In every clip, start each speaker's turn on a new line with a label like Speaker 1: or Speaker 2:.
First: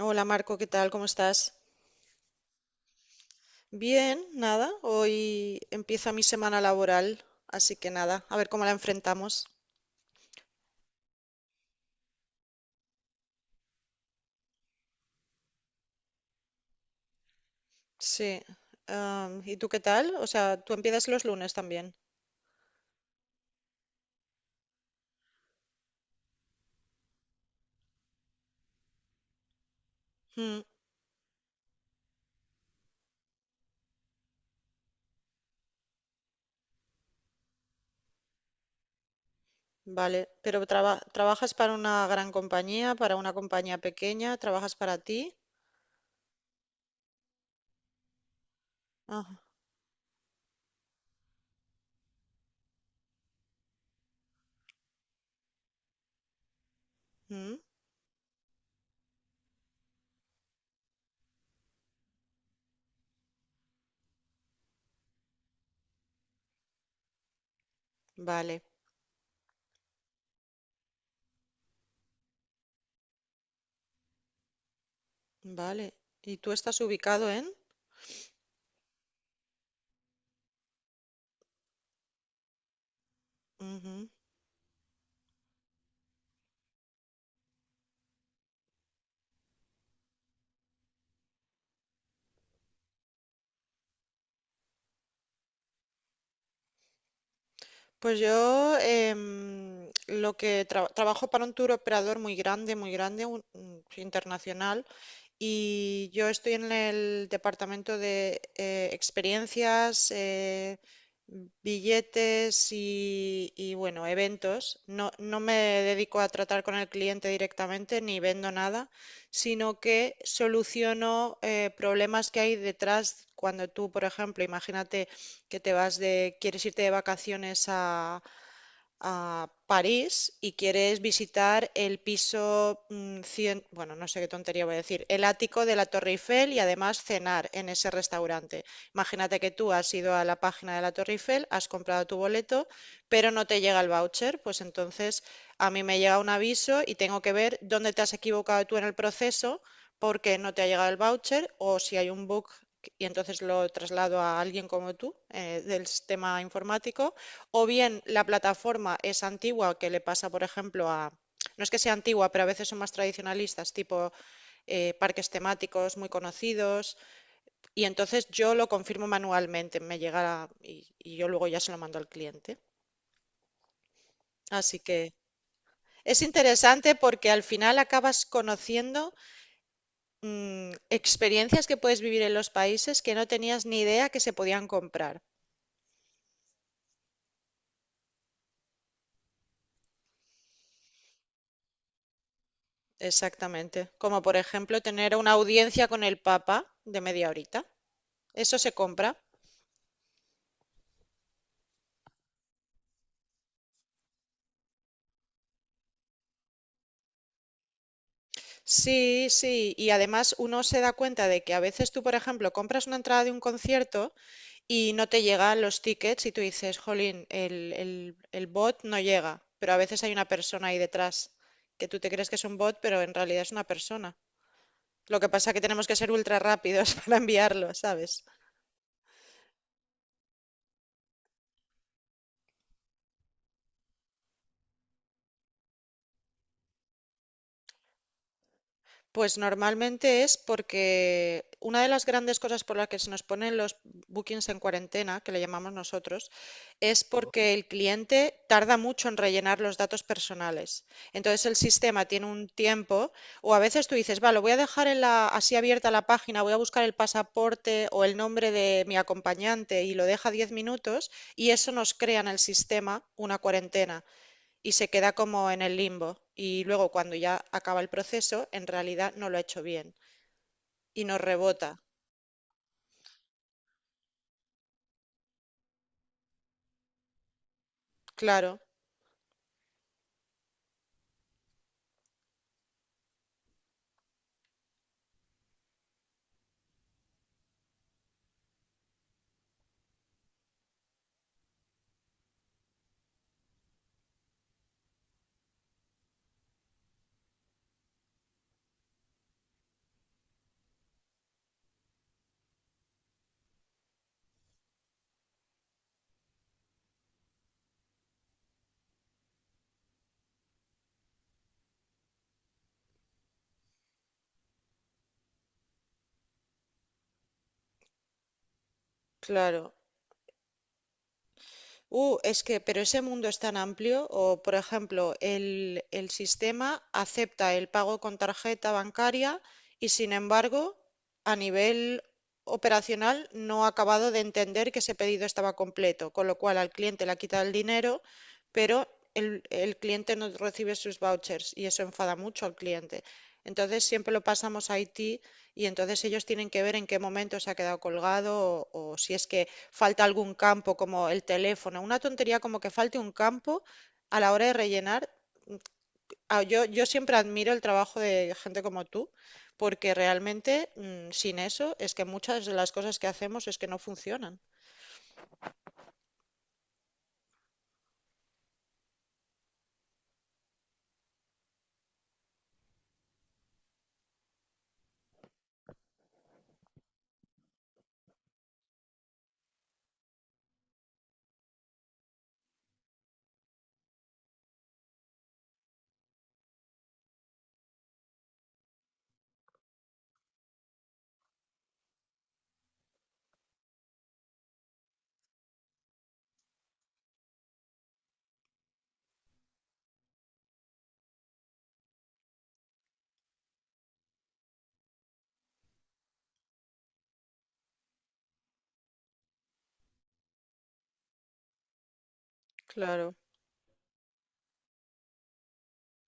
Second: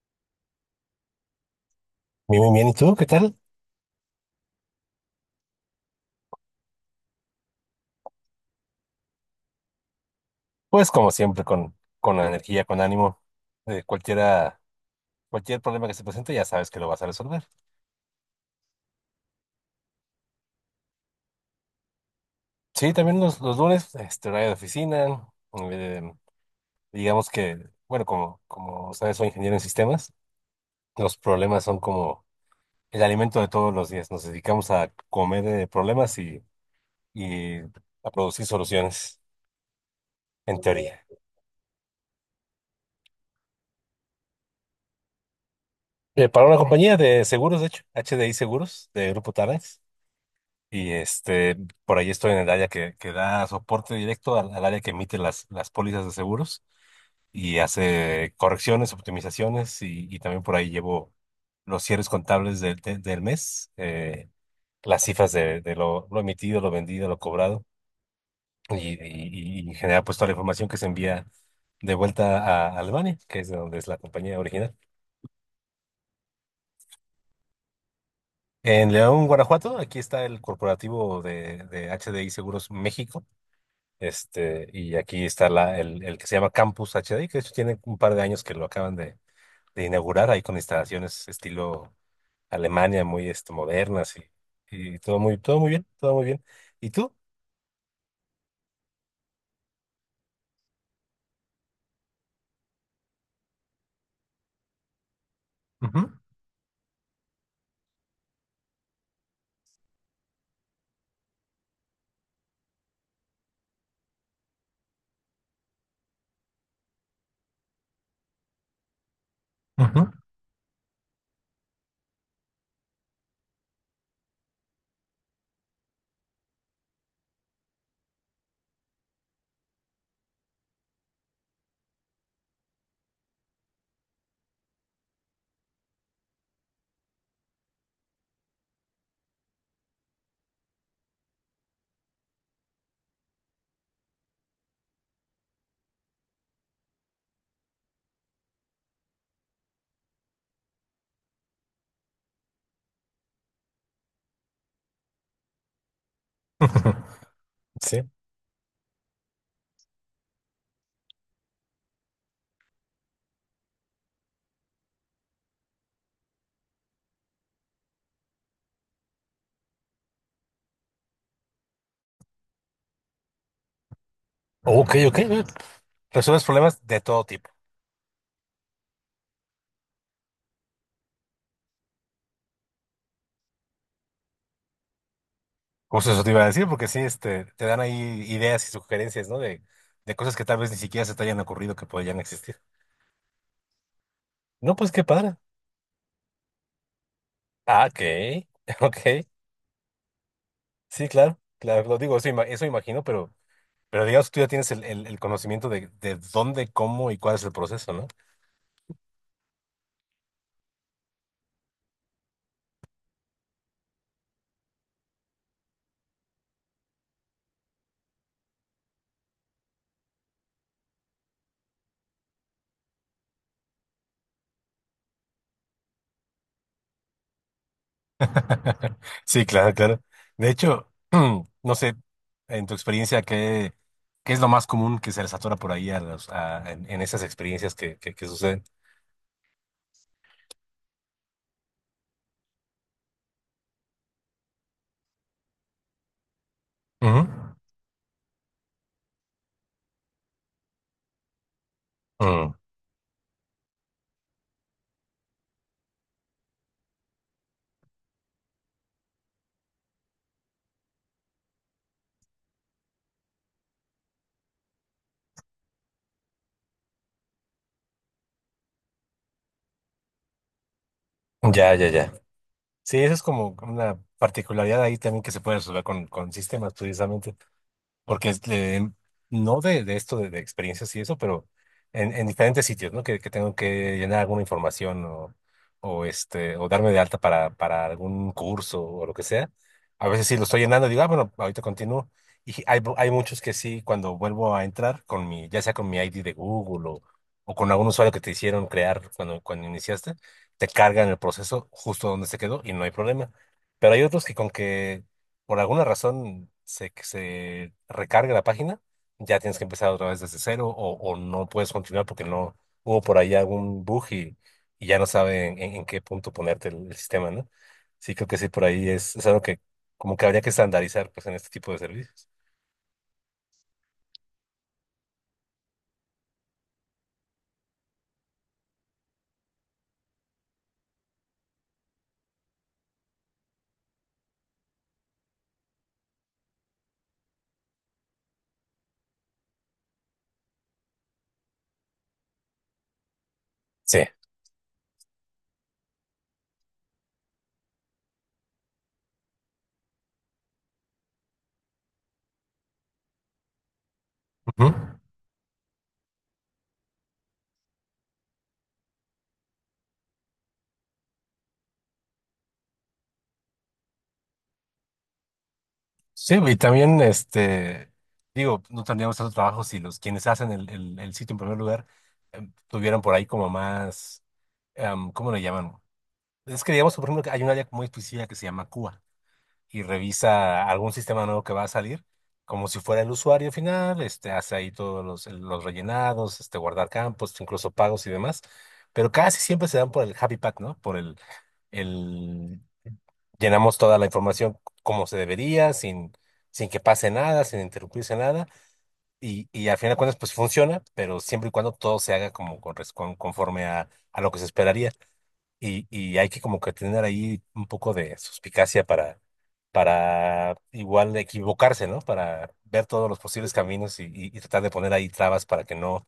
Speaker 1: Hola Marco, ¿qué tal? ¿Cómo estás?
Speaker 2: Bien, bien, bien. ¿Y tú qué tal?
Speaker 1: Bien, nada. Hoy empieza mi semana laboral, así que nada, a ver cómo la enfrentamos.
Speaker 2: Pues como siempre, con la energía, con ánimo. Eh, cualquiera, cualquier problema que se presente, ya sabes que lo vas a resolver.
Speaker 1: Sí. ¿Y tú qué tal? O sea, tú empiezas los lunes también.
Speaker 2: Sí, también los lunes, este, horario de oficina. eh, digamos que, bueno, como, como sabes, soy ingeniero en sistemas.
Speaker 1: Mm,
Speaker 2: Los problemas son como el alimento de todos los días. Nos dedicamos a comer problemas y a producir soluciones,
Speaker 1: vale, pero
Speaker 2: en teoría.
Speaker 1: ¿trabajas para una gran compañía, para una compañía pequeña? ¿Trabajas para ti?
Speaker 2: Para una compañía de seguros, de hecho, H D I Seguros, de Grupo
Speaker 1: Ah,
Speaker 2: Tarrant. Y este, por ahí estoy en el área que da soporte directo al área que emite las pólizas de seguros
Speaker 1: mm,
Speaker 2: y hace correcciones, optimizaciones y también por ahí llevo los cierres contables del mes, las cifras de, lo emitido, lo vendido, lo cobrado
Speaker 1: vale,
Speaker 2: y genera pues toda la información que se envía de vuelta a Albania, que es de donde es la compañía original.
Speaker 1: vale. ¿Y tú estás ubicado en?
Speaker 2: En León, Guanajuato, aquí está el corporativo de H D I Seguros México. Este, y aquí está el que se llama Campus H D, que de hecho tiene un par de años que lo acaban de inaugurar ahí con instalaciones estilo Alemania, muy este, modernas y todo muy bien, todo muy bien. ¿Y tú?
Speaker 1: Pues yo lo que trabajo para un tour operador muy grande, internacional. Y yo estoy en el departamento de experiencias, billetes y bueno, eventos. No, no me dedico a tratar con el cliente directamente ni vendo nada, sino
Speaker 2: Ujú, ujú.
Speaker 1: que soluciono problemas que hay detrás cuando tú, por ejemplo, imagínate que quieres irte de vacaciones a París y quieres visitar el piso 100, bueno, no sé qué tontería voy a decir, el ático de la Torre Eiffel y además cenar en ese restaurante. Imagínate que tú has ido a la página de la Torre Eiffel, has comprado tu boleto, pero no te llega el voucher, pues entonces a mí me llega un aviso y tengo que ver dónde te has equivocado tú en el proceso porque no te ha llegado el voucher o si hay un bug y entonces lo traslado a alguien como tú del sistema informático o
Speaker 2: Sí.
Speaker 1: bien la plataforma es antigua, que le pasa, por ejemplo, a... No es que sea antigua, pero a veces son más tradicionalistas, tipo parques temáticos muy conocidos. Y entonces yo lo confirmo manualmente, y, yo luego ya se lo mando al cliente. Así
Speaker 2: Ok,
Speaker 1: que
Speaker 2: ok. Eh.
Speaker 1: es
Speaker 2: Resuelves problemas
Speaker 1: interesante
Speaker 2: de todo
Speaker 1: porque al
Speaker 2: tipo.
Speaker 1: final acabas conociendo experiencias que puedes vivir en los países que no tenías ni idea que se podían comprar.
Speaker 2: Justo eso te iba a decir, porque sí, este, te dan ahí ideas y sugerencias, ¿no? De cosas que tal vez ni siquiera se te hayan ocurrido que podrían existir.
Speaker 1: Exactamente. Como por
Speaker 2: No,
Speaker 1: ejemplo
Speaker 2: pues qué
Speaker 1: tener una
Speaker 2: padre.
Speaker 1: audiencia con el Papa de media horita.
Speaker 2: Ah, ok,
Speaker 1: Eso se compra.
Speaker 2: ok. Sí, claro, claro, lo digo, eso, eso imagino, pero digamos, que tú ya tienes el conocimiento de dónde, cómo y cuál es el proceso, ¿no?
Speaker 1: Sí, sí. Y además uno se da cuenta de que a veces tú, por ejemplo, compras una entrada de un concierto y no te llegan los tickets y tú dices, jolín, el bot no llega. Pero a veces hay una persona ahí detrás que tú te crees que es un bot, pero en realidad es una persona. Lo que pasa es que tenemos que ser ultra rápidos para enviarlo, ¿sabes?
Speaker 2: Sí, claro, claro. De hecho, no sé, en tu experiencia, ¿qué, qué es lo más común que se les atora por ahí en esas experiencias que suceden?
Speaker 1: Pues normalmente es porque una de las grandes cosas por las que se nos ponen los bookings en cuarentena, que le llamamos nosotros, es
Speaker 2: Ujú.
Speaker 1: porque el cliente tarda mucho en rellenar los datos personales. Entonces el sistema tiene un tiempo, o a veces tú dices, vale, lo voy a dejar en la, así abierta la página, voy a buscar el pasaporte o el nombre de mi acompañante y lo deja 10 minutos y eso nos crea en el sistema una cuarentena y se queda como en el limbo. Y luego cuando ya acaba el proceso, en realidad no lo ha hecho bien y nos
Speaker 2: Mm, ya,
Speaker 1: rebota.
Speaker 2: ya, ya. Sí, eso es como una particularidad ahí también que se puede resolver con sistemas, precisamente. porque es
Speaker 1: Claro,
Speaker 2: de- no de, de esto de experiencias y eso, pero en diferentes sitios, ¿no? Que tengo que llenar alguna información o este, o darme de alta para algún curso o lo que sea. A veces sí lo estoy llenando y digo, ah, bueno, ahorita continúo. Y hay muchos que sí, cuando vuelvo a entrar con mi, ya sea con mi ID de Google o con algún usuario que te hicieron crear cuando, cuando iniciaste, te cargan el proceso justo donde se quedó y no hay problema. Pero hay otros que con que por alguna razón se recarga la página, ya tienes que empezar otra vez desde cero o no puedes continuar porque no hubo por ahí algún bug y ya no sabe en qué punto ponerte el sistema, ¿no? Sí, creo que sí, por ahí es algo que
Speaker 1: claro.
Speaker 2: como que habría que estandarizar pues en este tipo de servicios.
Speaker 1: Es que, pero ese mundo es tan amplio, o por ejemplo, el sistema acepta el pago con tarjeta bancaria y sin embargo, a nivel operacional no ha acabado de entender que ese pedido estaba completo, con lo cual al cliente le ha quitado el dinero, pero el cliente no recibe sus vouchers y eso enfada mucho al cliente. Entonces
Speaker 2: Sí.
Speaker 1: siempre lo pasamos a IT y entonces ellos tienen que ver en qué momento se ha quedado colgado o si es que falta algún campo como el teléfono, una tontería como que falte un campo a la hora de
Speaker 2: Ujú.
Speaker 1: rellenar. Ah, yo siempre admiro el trabajo de gente como tú, porque realmente sin eso es que muchas de las cosas que hacemos es que no funcionan.
Speaker 2: Sí, y también, este, digo, no tendríamos tanto trabajo si los quienes hacen el sitio en primer lugar tuvieran por ahí como más, ¿cómo le llaman? Es que digamos, por ejemplo, que hay una área muy específica que se llama Cuba y revisa algún sistema nuevo que va a salir, como si fuera el usuario final, este, hace ahí los rellenados, este, guardar campos, incluso pagos y demás, pero casi siempre se dan por el happy path, ¿no? Por el Llenamos toda la información como se debería, sin, sin que pase nada, sin interrumpirse nada, y al final de cuentas, pues funciona, pero siempre y cuando todo se haga como conforme a lo que se esperaría y hay que como que tener ahí un poco de suspicacia para igual equivocarse, ¿no? Para ver todos
Speaker 1: Claro,
Speaker 2: los posibles caminos y, y tratar de poner ahí trabas para que no,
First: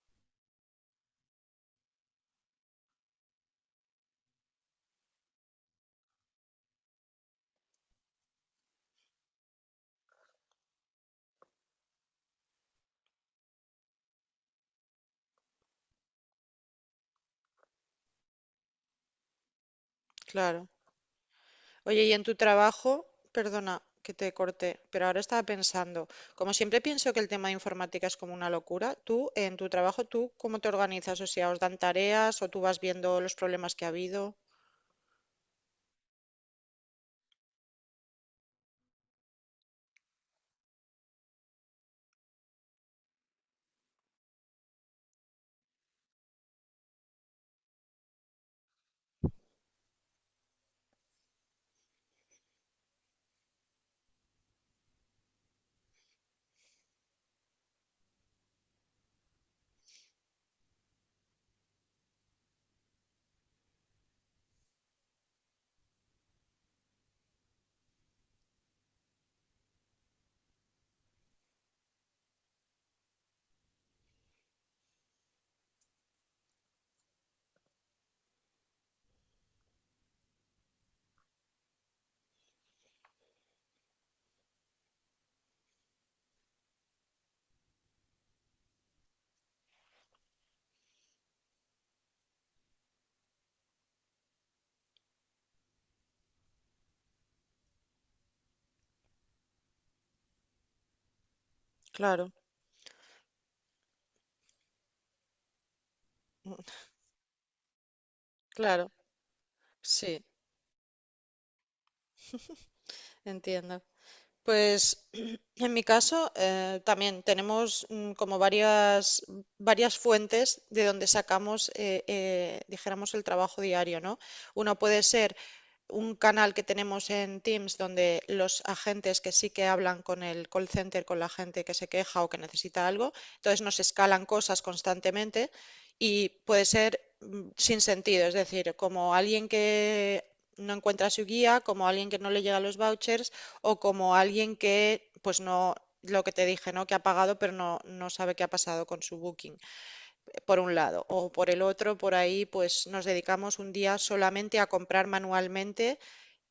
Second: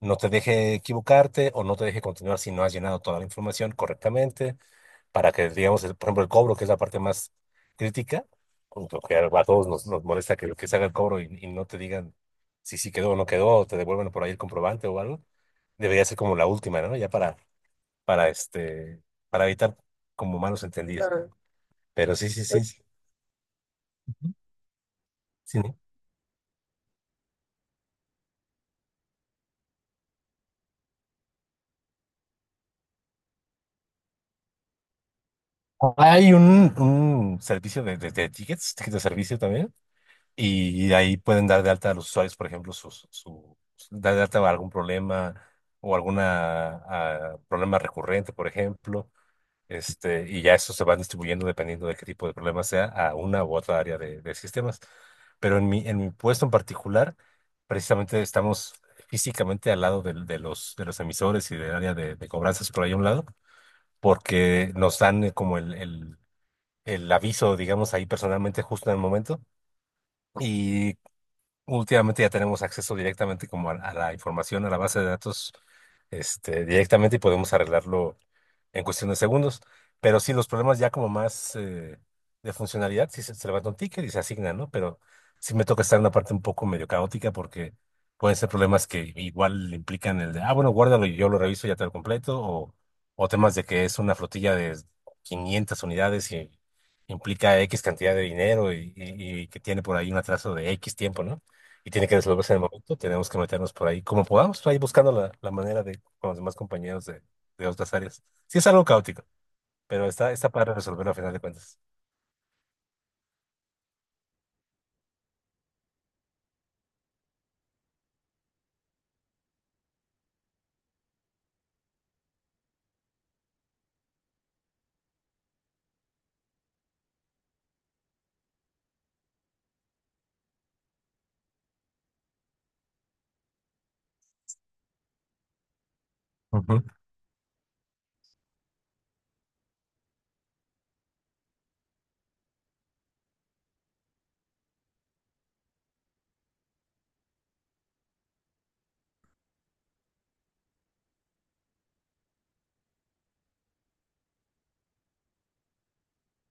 Speaker 2: no te deje equivocarte o no te deje continuar si no has llenado toda la información correctamente, para que, digamos, por ejemplo, el cobro, que es la parte más crítica, como que a todos nos, nos molesta que se haga el cobro y no te digan si sí quedó o no quedó, o te devuelven por ahí el comprobante o algo, debería ser como la última, ¿no? Ya para este, para evitar como malos
Speaker 1: claro.
Speaker 2: entendidos. Claro.
Speaker 1: Oye, y
Speaker 2: Pero
Speaker 1: en
Speaker 2: sí,
Speaker 1: tu
Speaker 2: sí, sí, eh, sí.
Speaker 1: trabajo, perdona que te corté, pero ahora estaba
Speaker 2: Sí, ¿no?
Speaker 1: pensando, como siempre pienso que el tema de informática es como una locura, tú en tu trabajo, ¿tú cómo te organizas? O sea, ¿os dan tareas o tú vas viendo los problemas que ha habido?
Speaker 2: Hay un servicio de tickets, tickets de servicio también, y ahí pueden dar de alta a los usuarios, por ejemplo, dar de alta algún problema o alguna problema recurrente, por ejemplo. Este, y ya eso se van distribuyendo dependiendo de qué tipo de problema sea a una u otra área de sistemas. Pero en mi puesto en particular, precisamente estamos físicamente al lado de los emisores y del área de cobranzas por ahí a un lado, porque nos dan como el aviso, digamos, ahí personalmente justo en el momento. Y últimamente ya tenemos acceso directamente como a la información, a la base de datos, este, directamente y podemos arreglarlo en cuestión de segundos. Pero sí, los problemas ya como más de funcionalidad, sí se levanta un ticket y se asigna, ¿no? Pero sí me toca estar en una parte un poco medio caótica porque pueden ser problemas que igual implican el de, ah, bueno, guárdalo y yo lo reviso y ya te lo completo, o temas de que es una flotilla de 500 unidades y implica X cantidad de dinero y, y que tiene por ahí un atraso de X tiempo, ¿no? Y tiene que
Speaker 1: Claro,
Speaker 2: resolverse en el momento, tenemos que meternos por ahí como podamos, ahí buscando la manera de con los demás compañeros de otras áreas. Sí, es algo
Speaker 1: claro.
Speaker 2: caótico, pero
Speaker 1: Sí,
Speaker 2: está, está para resolverlo a final de cuentas.
Speaker 1: entiendo. Pues en mi caso también tenemos como varias fuentes de donde sacamos, dijéramos, el trabajo diario, ¿no? Uno puede ser un canal que tenemos en Teams donde los agentes que sí que hablan con el call center, con la gente que se queja o que necesita algo, entonces nos escalan cosas constantemente y puede
Speaker 2: Ujú,
Speaker 1: ser sin sentido, es decir, como alguien que no encuentra su guía, como alguien que no le llega los vouchers, o como alguien que, pues no, lo que te dije, ¿no? Que ha pagado pero no, no sabe qué ha pasado con su booking, por un lado. O por el otro, por ahí, pues nos dedicamos un día solamente a comprar manualmente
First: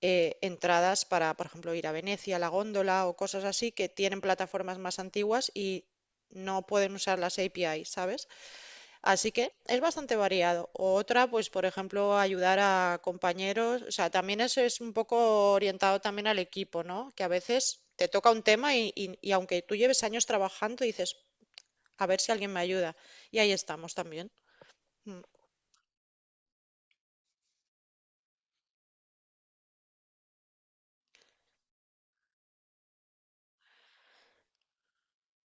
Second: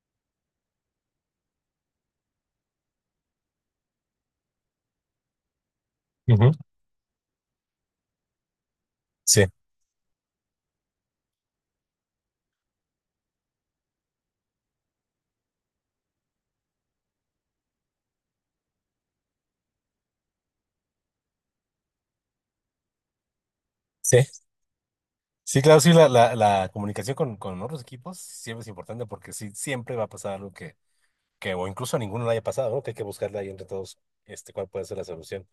Speaker 1: entradas para, por ejemplo, ir a Venecia, a la góndola o cosas así que tienen plataformas más antiguas y
Speaker 2: ujú.
Speaker 1: no pueden usar las API, ¿sabes? Así que
Speaker 2: Sí,
Speaker 1: es bastante variado. O otra, pues por ejemplo, ayudar a compañeros. O sea, también eso es un poco orientado también al equipo, ¿no? Que a veces te toca un tema y aunque tú lleves años trabajando, dices, a ver si alguien me ayuda. Y ahí estamos
Speaker 2: sí.
Speaker 1: también. Mm.
Speaker 2: Sí, claro, sí, la comunicación con otros equipos siempre es importante porque sí, siempre va a pasar algo que o incluso a ninguno le haya pasado, ¿no? Que hay que buscarle ahí entre todos este, cuál puede ser la solución.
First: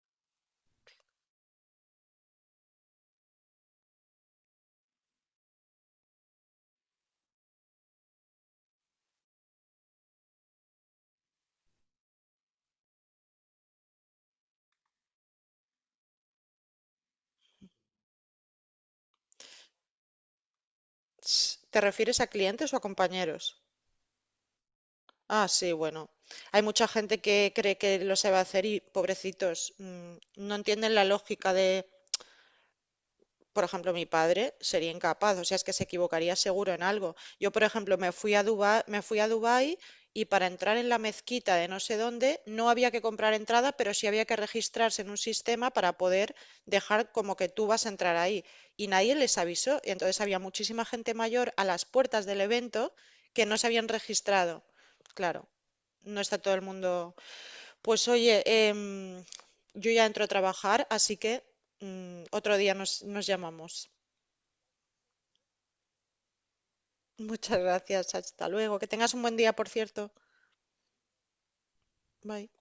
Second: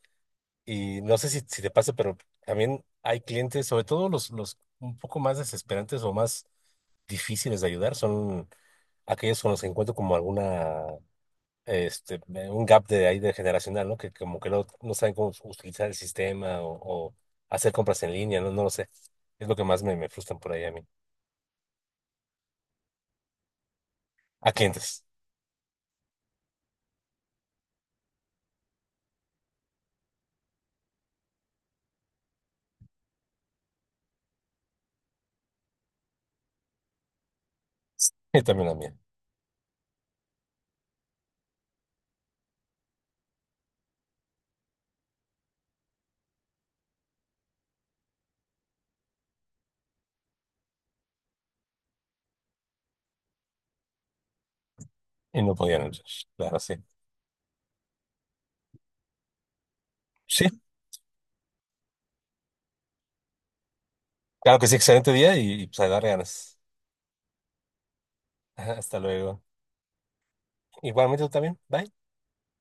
Speaker 2: Y no sé si, si te pasa, pero también hay clientes, sobre todo los un poco más desesperantes o más difíciles de ayudar, son aquellos con los que encuentro como alguna este, un gap de ahí de generacional, ¿no? Que como que no, no saben cómo utilizar el sistema o hacer compras en línea, ¿no? No lo sé. Es lo que más me, me frustran por ahí a mí.
Speaker 1: ¿Te refieres a clientes o a compañeros?
Speaker 2: A clientes.
Speaker 1: Ah, sí, bueno. Hay mucha gente que cree que lo sabe hacer y pobrecitos, no entienden la lógica de, por ejemplo, mi padre sería incapaz, o sea, es que se equivocaría seguro en algo. Yo, por ejemplo,
Speaker 2: Y también a mí.
Speaker 1: Me fui a Dubái y para entrar en la mezquita de no sé dónde no había que comprar entrada, pero sí había que registrarse en un sistema para poder dejar como que tú vas a entrar ahí. Y nadie les avisó, y entonces había muchísima gente mayor a las puertas del evento que no se habían registrado.
Speaker 2: Y
Speaker 1: Claro,
Speaker 2: no podían entrar.
Speaker 1: no está todo
Speaker 2: Claro,
Speaker 1: el
Speaker 2: sí.
Speaker 1: mundo. Pues oye, yo ya entro a
Speaker 2: Sí,
Speaker 1: trabajar, así que otro día nos llamamos.
Speaker 2: claro que sí, excelente día y pues a dar ganas.
Speaker 1: Muchas gracias, hasta luego. Que
Speaker 2: Hasta
Speaker 1: tengas un buen
Speaker 2: luego.
Speaker 1: día, por cierto.
Speaker 2: Igualmente tú también. Bye.
Speaker 1: Bye.